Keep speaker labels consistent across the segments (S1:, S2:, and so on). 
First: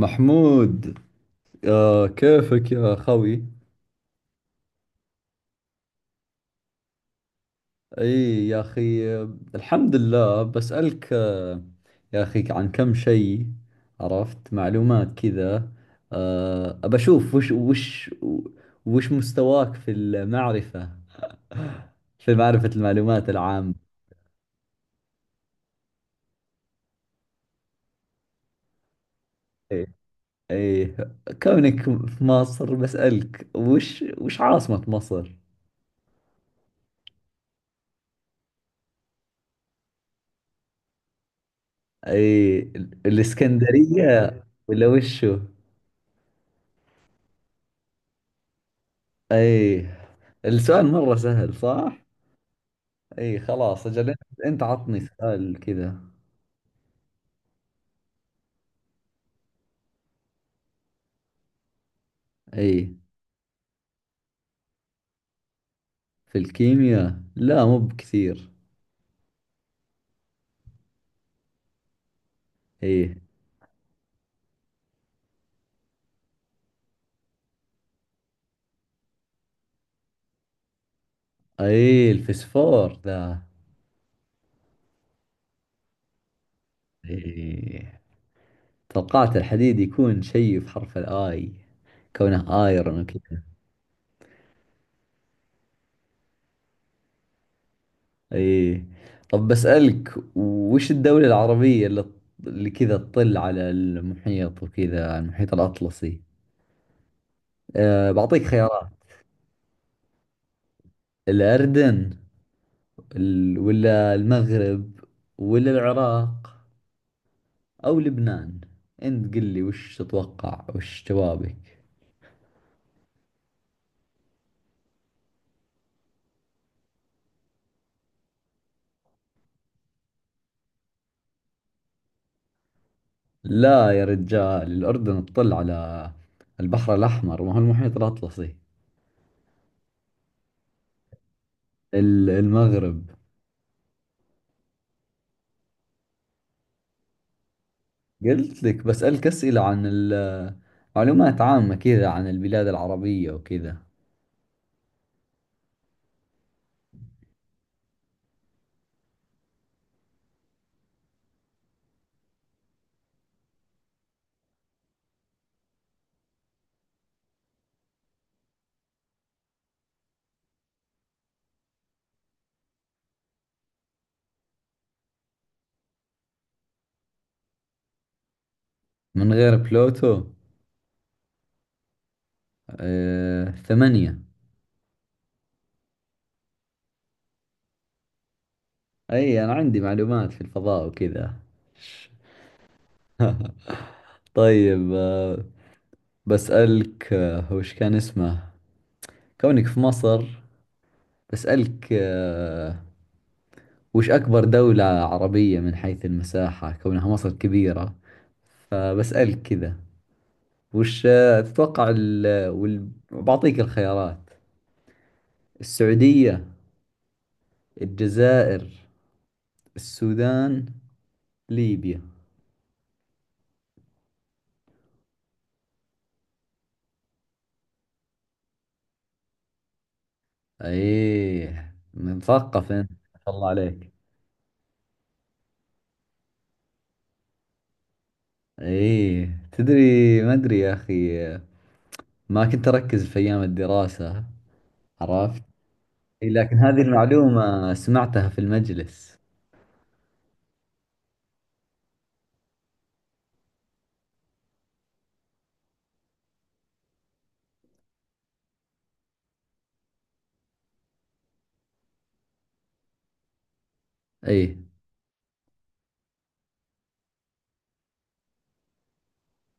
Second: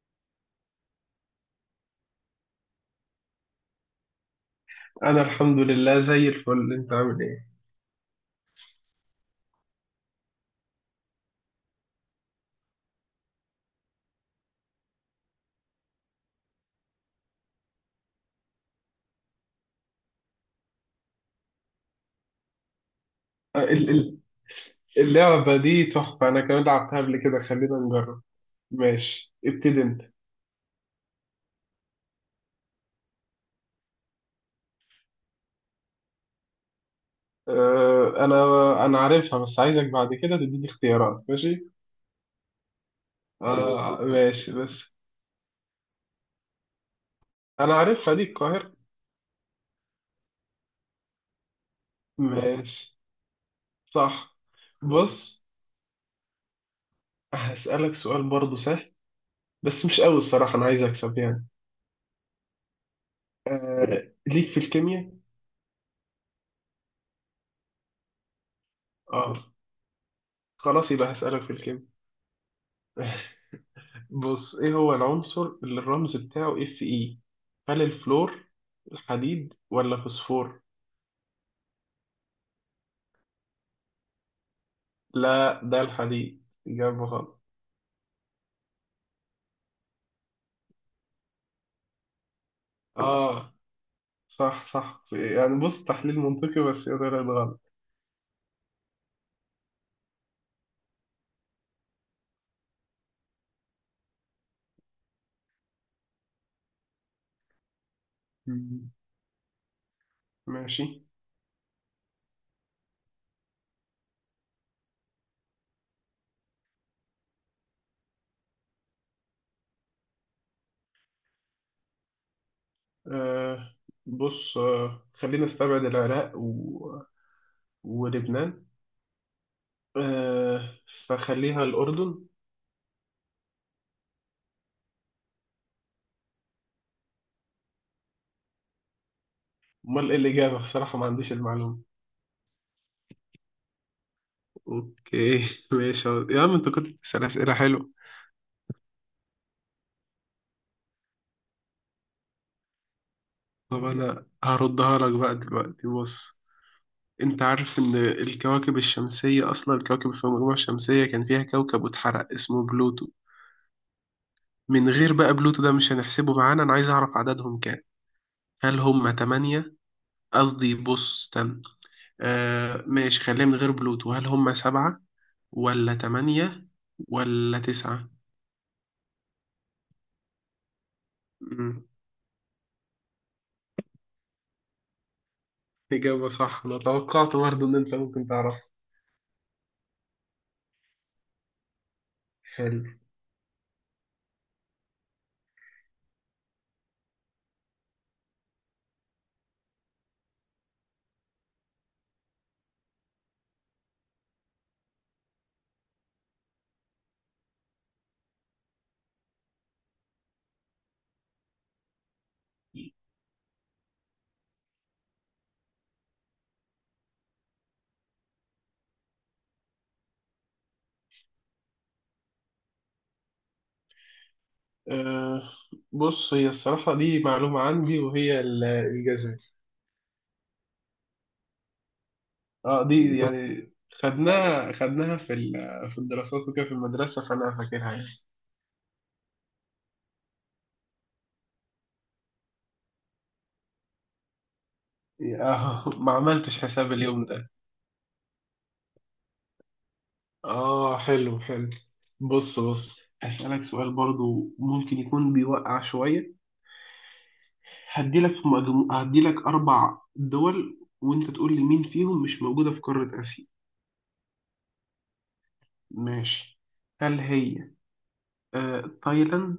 S1: محمود. كيفك يا خوي؟
S2: انا الحمد لله زي الفل. انت عامل ايه؟
S1: اي يا اخي، الحمد لله. بسألك يا اخي عن كم شيء. عرفت معلومات كذا. ابى اشوف وش مستواك في المعرفة، في معرفة المعلومات
S2: آه،
S1: العامة.
S2: ال- ال- اللعبة دي تحفة، انا كمان لعبتها قبل كده. خلينا نجرب. ماشي، ابتدي
S1: اي
S2: انت.
S1: اي، كونك في مصر بسألك وش عاصمة مصر؟
S2: آه، انا انا عارفها، بس عايزك بعد كده تديني اختيارات. ماشي.
S1: اي،
S2: آه
S1: الاسكندرية
S2: ماشي، بس
S1: ولا وشو؟
S2: انا عارفها، دي القاهرة.
S1: اي، السؤال مرة سهل صح؟
S2: ماشي.
S1: اي خلاص اجل انت.
S2: صح.
S1: أنت عطني
S2: بص،
S1: سؤال كذا.
S2: هسألك سؤال برضه سهل، بس مش قوي الصراحة، انا عايز اكسب يعني.
S1: اي،
S2: آه، ليك في الكيمياء؟
S1: في الكيمياء لا مو بكثير.
S2: اه، خلاص يبقى هسألك في الكيمياء.
S1: اي
S2: بص، ايه هو العنصر اللي الرمز بتاعه اف اي؟ هل الفلور، الحديد ولا فوسفور؟
S1: اي، الفسفور ذا.
S2: لا، ده الحديد. إجابة غلط.
S1: اي، توقعت الحديد يكون شيء في حرف الاي، كونه ايرون وكذا.
S2: اه، صح يعني، بص تحليل منطقي، بس هي طلعت غلط.
S1: اي، طب بسألك وش الدولة العربية اللي كذا تطل على المحيط، وكذا على المحيط الأطلسي. بعطيك خيارات:
S2: مم. ماشي.
S1: الأردن، ولا المغرب، ولا العراق، أو لبنان. أنت قل لي وش تتوقع، وش جوابك.
S2: آه، بص، آه، خلينا نستبعد العراق و... ولبنان، آه، فخليها الأردن.
S1: لا يا رجال، الأردن تطل على البحر الأحمر، ما هو المحيط الأطلسي.
S2: امال ايه الإجابة؟ بصراحة ما عنديش المعلومة.
S1: المغرب.
S2: اوكي ماشي يا عم، انت كنت بتسأل أسئلة حلوة.
S1: قلت لك بسألك أسئلة عن معلومات عامة كذا عن البلاد العربية وكذا.
S2: طب أنا هردها لك بقى دلوقتي. بص، أنت عارف إن الكواكب الشمسية، أصلا الكواكب في المجموعة الشمسية كان فيها كوكب واتحرق اسمه بلوتو. من غير بقى بلوتو، ده مش هنحسبه معانا، أنا عايز أعرف عددهم كام. هل هم تمانية؟ قصدي بص، استنى، آه ماشي، خلينا من غير بلوتو، هل هم سبعة، ولا تمانية، ولا تسعة؟
S1: من غير بلوتو.
S2: مم.
S1: ثمانية.
S2: إجابة صح، أنا توقعت برضه إن أنت ممكن تعرف.
S1: أي، أنا عندي معلومات في الفضاء وكذا.
S2: حلو.
S1: طيب، بسألك وش كان اسمه، كونك في مصر، بسألك وش أكبر دولة عربية من حيث المساحة، كونها مصر كبيرة فبسألك كذا. وش تتوقع بعطيك الخيارات: السعودية، الجزائر، السودان، ليبيا.
S2: أه، بص، هي الصراحة دي معلومة عندي، وهي الجاذبية.
S1: ايه مثقف
S2: اه،
S1: انت
S2: دي
S1: ما شاء الله
S2: يعني
S1: عليك.
S2: خدناها في في الدراسات وكده في المدرسة، فأنا فاكرها.
S1: ايه تدري، ما ادري يا اخي، ما كنت اركز في ايام الدراسة. عرفت.
S2: يعني اه ما
S1: إي، لكن
S2: عملتش
S1: هذه
S2: حساب اليوم ده.
S1: المعلومة سمعتها في المجلس.
S2: اه، حلو. بص بص، هسألك سؤال برضو ممكن يكون بيوقع شوية. هديلك أربع دول وأنت تقول لي مين فيهم مش موجودة في قارة آسيا.
S1: أي،
S2: ماشي، هل هي، تايلاند،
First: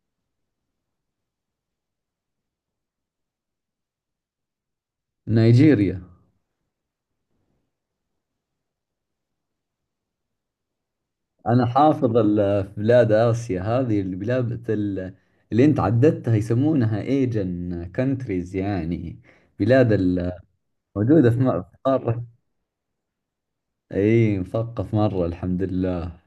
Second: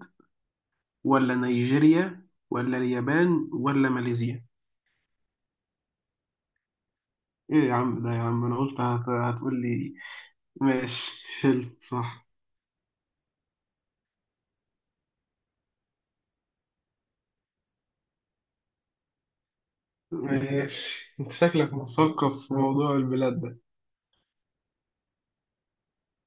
S2: ولا نيجيريا، ولا اليابان، ولا ماليزيا؟
S1: نيجيريا.
S2: ايه يا عم ده يا عم، هتقول لي. ماشي،
S1: أنا
S2: حلو،
S1: حافظ
S2: صح.
S1: في بلاد آسيا هذه البلاد اللي أنت عددتها يسمونها ايجن كونتريز، يعني بلاد
S2: ماشي،
S1: موجودة
S2: انت
S1: في
S2: شكلك
S1: في قارة.
S2: مثقف في موضوع البلاد ده.
S1: أي، مثقف مرة الحمد لله.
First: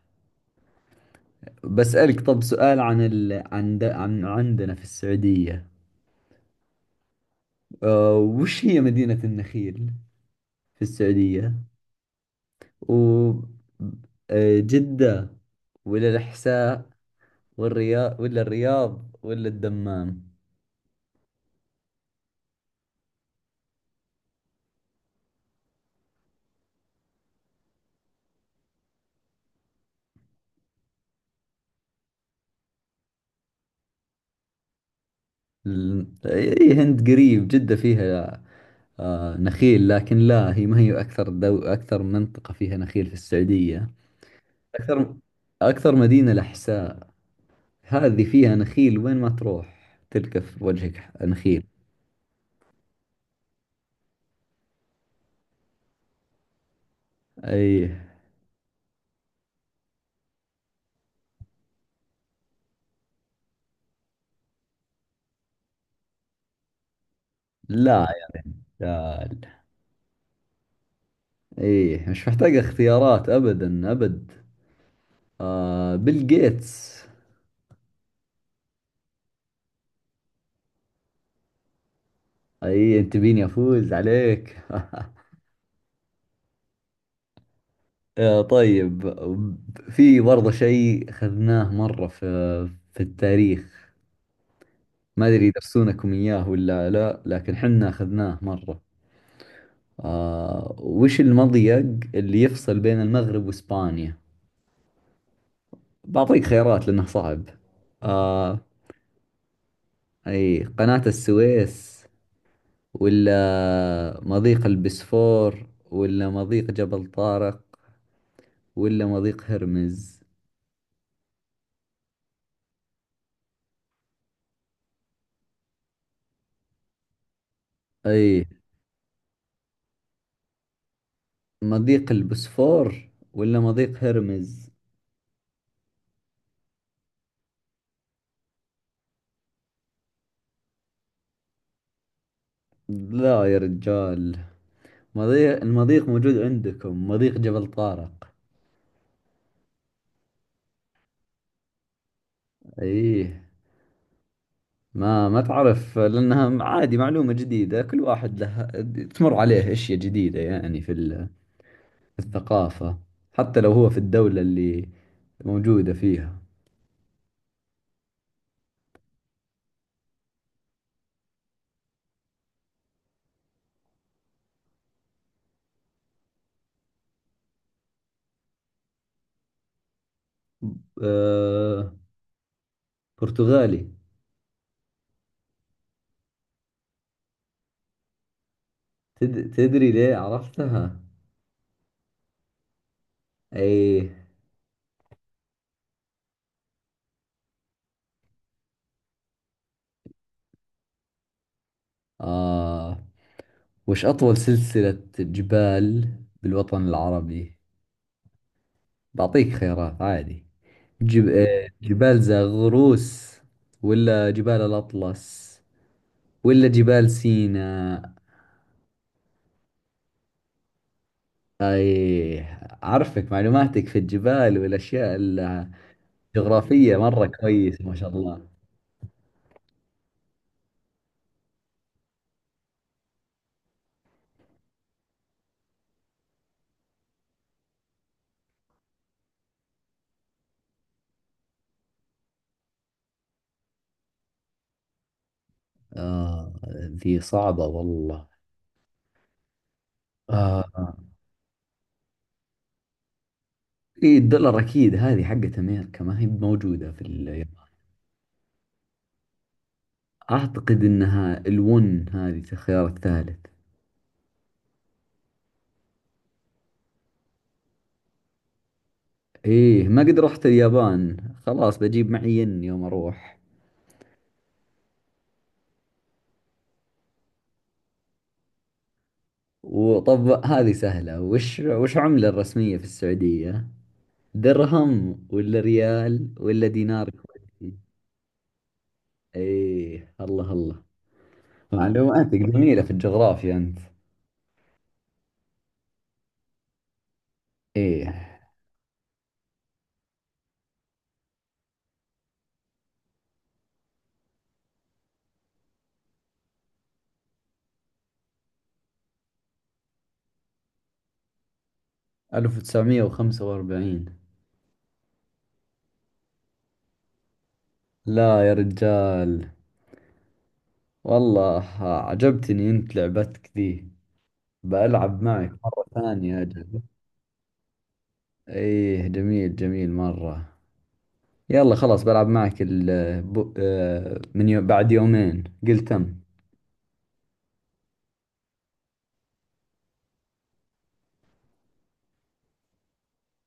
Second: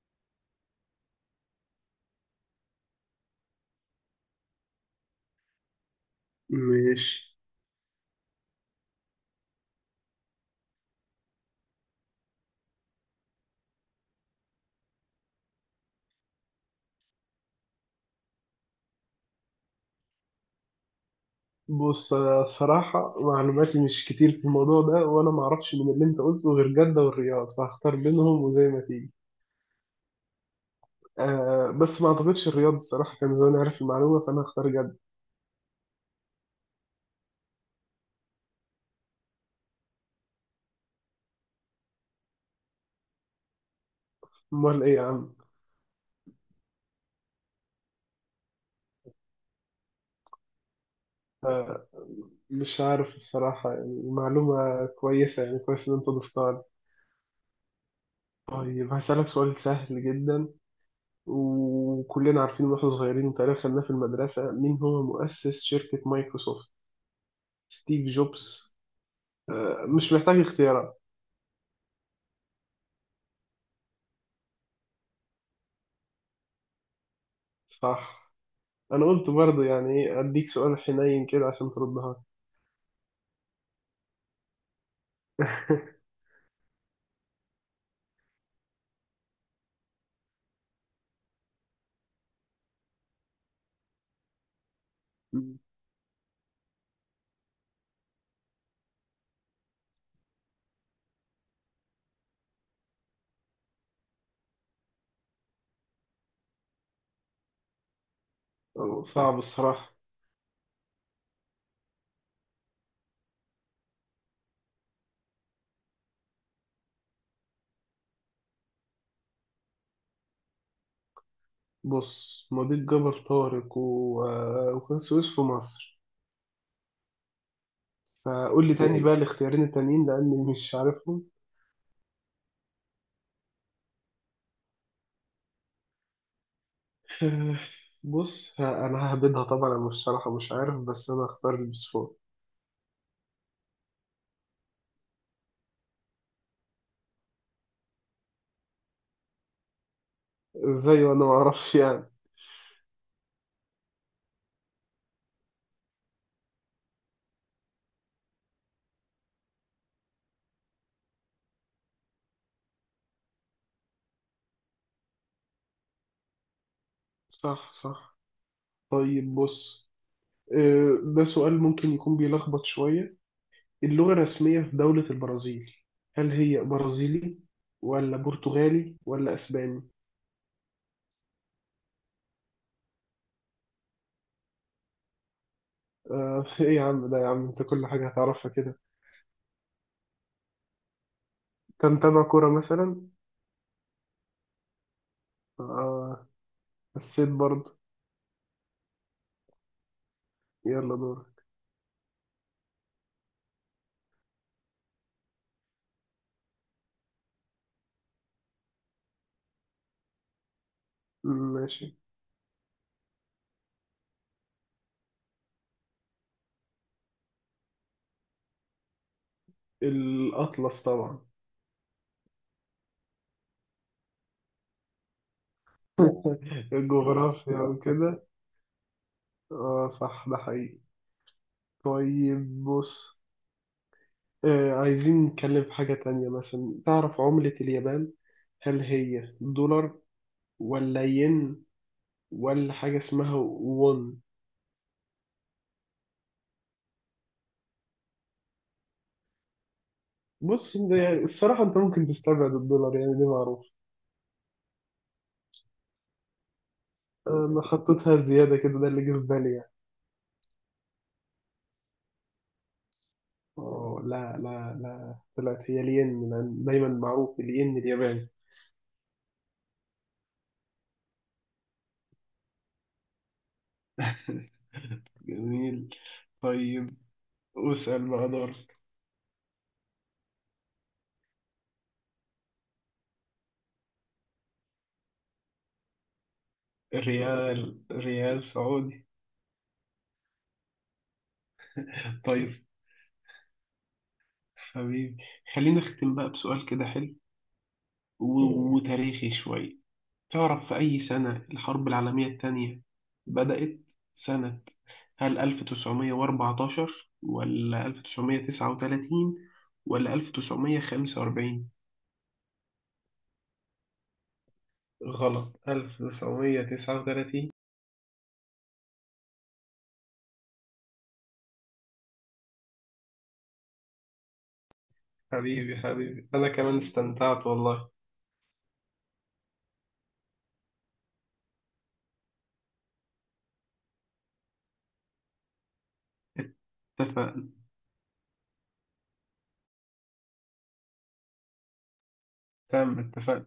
S1: بسألك طب سؤال عن عن عندنا في السعودية.
S2: ماشي.
S1: وش هي مدينة النخيل في السعودية، و جدة، ولا الإحساء، والرياض، ولا الدمام.
S2: بص، انا الصراحه معلوماتي مش كتير في الموضوع ده، وانا ما اعرفش من اللي انت قلته غير جده والرياض، فهختار بينهم وزي ما تيجي. آه، بس ما اعتقدش الرياض، الصراحه كان زمان عارف المعلومه، فانا هختار جده.
S1: اي هند قريب جدة فيها آه نخيل، لكن لا. هي ما هي أكثر أكثر منطقة فيها نخيل في السعودية.
S2: امال ايه يا
S1: أكثر
S2: عم؟
S1: أكثر مدينة لحساء، هذه فيها نخيل، وين ما تروح تلقى في وجهك نخيل.
S2: آه، مش عارف الصراحه يعني، معلومه كويسه يعني، كويس ان انت ضفتها لي.
S1: أي.
S2: طيب هسألك سؤال سهل جدا، وكلنا عارفين واحنا صغيرين وتعرف خدناه في المدرسة. مين هو مؤسس شركة مايكروسوفت؟ ستيف
S1: لا
S2: جوبز؟
S1: يا
S2: آه، مش محتاج اختيارات.
S1: أي مش محتاج اختيارات، أبدا. بيل جيتس.
S2: صح. أنا قلت برضه يعني، إيه، أديك سؤال حنين كده عشان تردها.
S1: أي أنت بيني أفوز عليك. طيب، في برضه شيء أخذناه مرة في في التاريخ. ما أدري يدرسونكم إياه ولا لا، لكن حنا أخذناه مرة. وش المضيق اللي يفصل بين المغرب وإسبانيا؟ بعطيك خيارات لأنه صعب. آه
S2: صعب الصراحة.
S1: أي، قناة السويس، ولا مضيق البسفور، ولا مضيق جبل طارق، ولا مضيق هرمز؟
S2: بص، مضيق جبل طارق و... آه، وقناة السويس في مصر،
S1: أي،
S2: فقول لي تاني بقى الاختيارين التانيين لأني مش عارفهم.
S1: مضيق البسفور ولا مضيق هرمز؟
S2: آه، بص، أنا ههبدها طبعا، أنا مش شرحة، مش عارف، بس أنا هختار البسفور.
S1: لا يا رجال، المضيق موجود عندكم مضيق جبل طارق.
S2: إزاي وأنا معرفش يعني؟
S1: ايه، ما تعرف لانها عادي، معلومة جديدة. كل واحد له تمر عليه اشياء جديدة، يعني في في الثقافة، حتى لو هو في الدولة اللي موجودة فيها.
S2: صح. طيب بص، آه، ده سؤال ممكن يكون بيلخبط شوية. اللغة الرسمية في دولة البرازيل، هل هي برازيلي، ولا برتغالي، ولا أسباني؟
S1: أه برتغالي.
S2: آه، إيه يا عم ده يا عم، أنت كل حاجة هتعرفها كده.
S1: تدري ليه عرفتها؟
S2: أنت متابع كورة مثلا؟
S1: ايه.
S2: آه، حسيت برضه. يلا دور.
S1: اه، وش اطول سلسلة جبال بالوطن العربي؟ بعطيك خيارات عادي: جب... آه،
S2: ماشي.
S1: جبال زاغروس، ولا جبال الأطلس، ولا جبال سيناء.
S2: الأطلس طبعا.
S1: أي، أعرفك معلوماتك في الجبال والأشياء الجغرافية مرة
S2: الجغرافيا
S1: كويسة ما شاء
S2: وكده،
S1: الله.
S2: آه صح، ده حقيقي. طيب بص، آه، عايزين نتكلم في حاجة تانية مثلا. تعرف عملة اليابان؟ هل هي دولار، ولا ين، ولا حاجة اسمها وون؟
S1: ذي صعبة والله.
S2: بص، ده
S1: آه
S2: يعني الصراحة انت ممكن تستبعد الدولار يعني، دي معروف.
S1: إيه، الدولار أكيد، هذه حقت أمريكا، ما هي موجودة في
S2: انا
S1: اليابان.
S2: حطيتها زيادة كده، ده اللي جه في بالي يعني.
S1: أعتقد أنها الون، هذه الخيار الثالث.
S2: اه، لا، طلعت هي الين، لأن دايما معروف الين الياباني.
S1: إيه، ما قد رحت اليابان، خلاص بجيب معي ين يوم أروح.
S2: جميل. طيب، واسأل بقى دورك.
S1: وطب هذه سهلة، وش عملة الرسمية في السعودية؟ درهم ولا ريال ولا دينار كويتي؟
S2: ريال، ريال سعودي.
S1: ايه الله الله، معلوماتك
S2: طيب
S1: جميلة في الجغرافيا انت.
S2: حبيبي، خلينا نختم بقى بسؤال كده حلو
S1: ايه،
S2: وتاريخي شوية. تعرف في أي سنة الحرب العالمية التانية بدأت؟ سنة، هل 1914، ولا 1939، ولا 1945؟
S1: 1945.
S2: غلط، 1939.
S1: لا يا رجال. والله عجبتني انت لعبتك ذي، بلعب معك
S2: حبيبي
S1: مرة
S2: حبيبي
S1: ثانية
S2: أنا كمان
S1: اجل.
S2: استمتعت والله.
S1: ايه، جميل جميل مرة. يلا خلاص، بلعب معك بعد يومين، قلت تم.
S2: اتفقنا. تم، اتفقنا.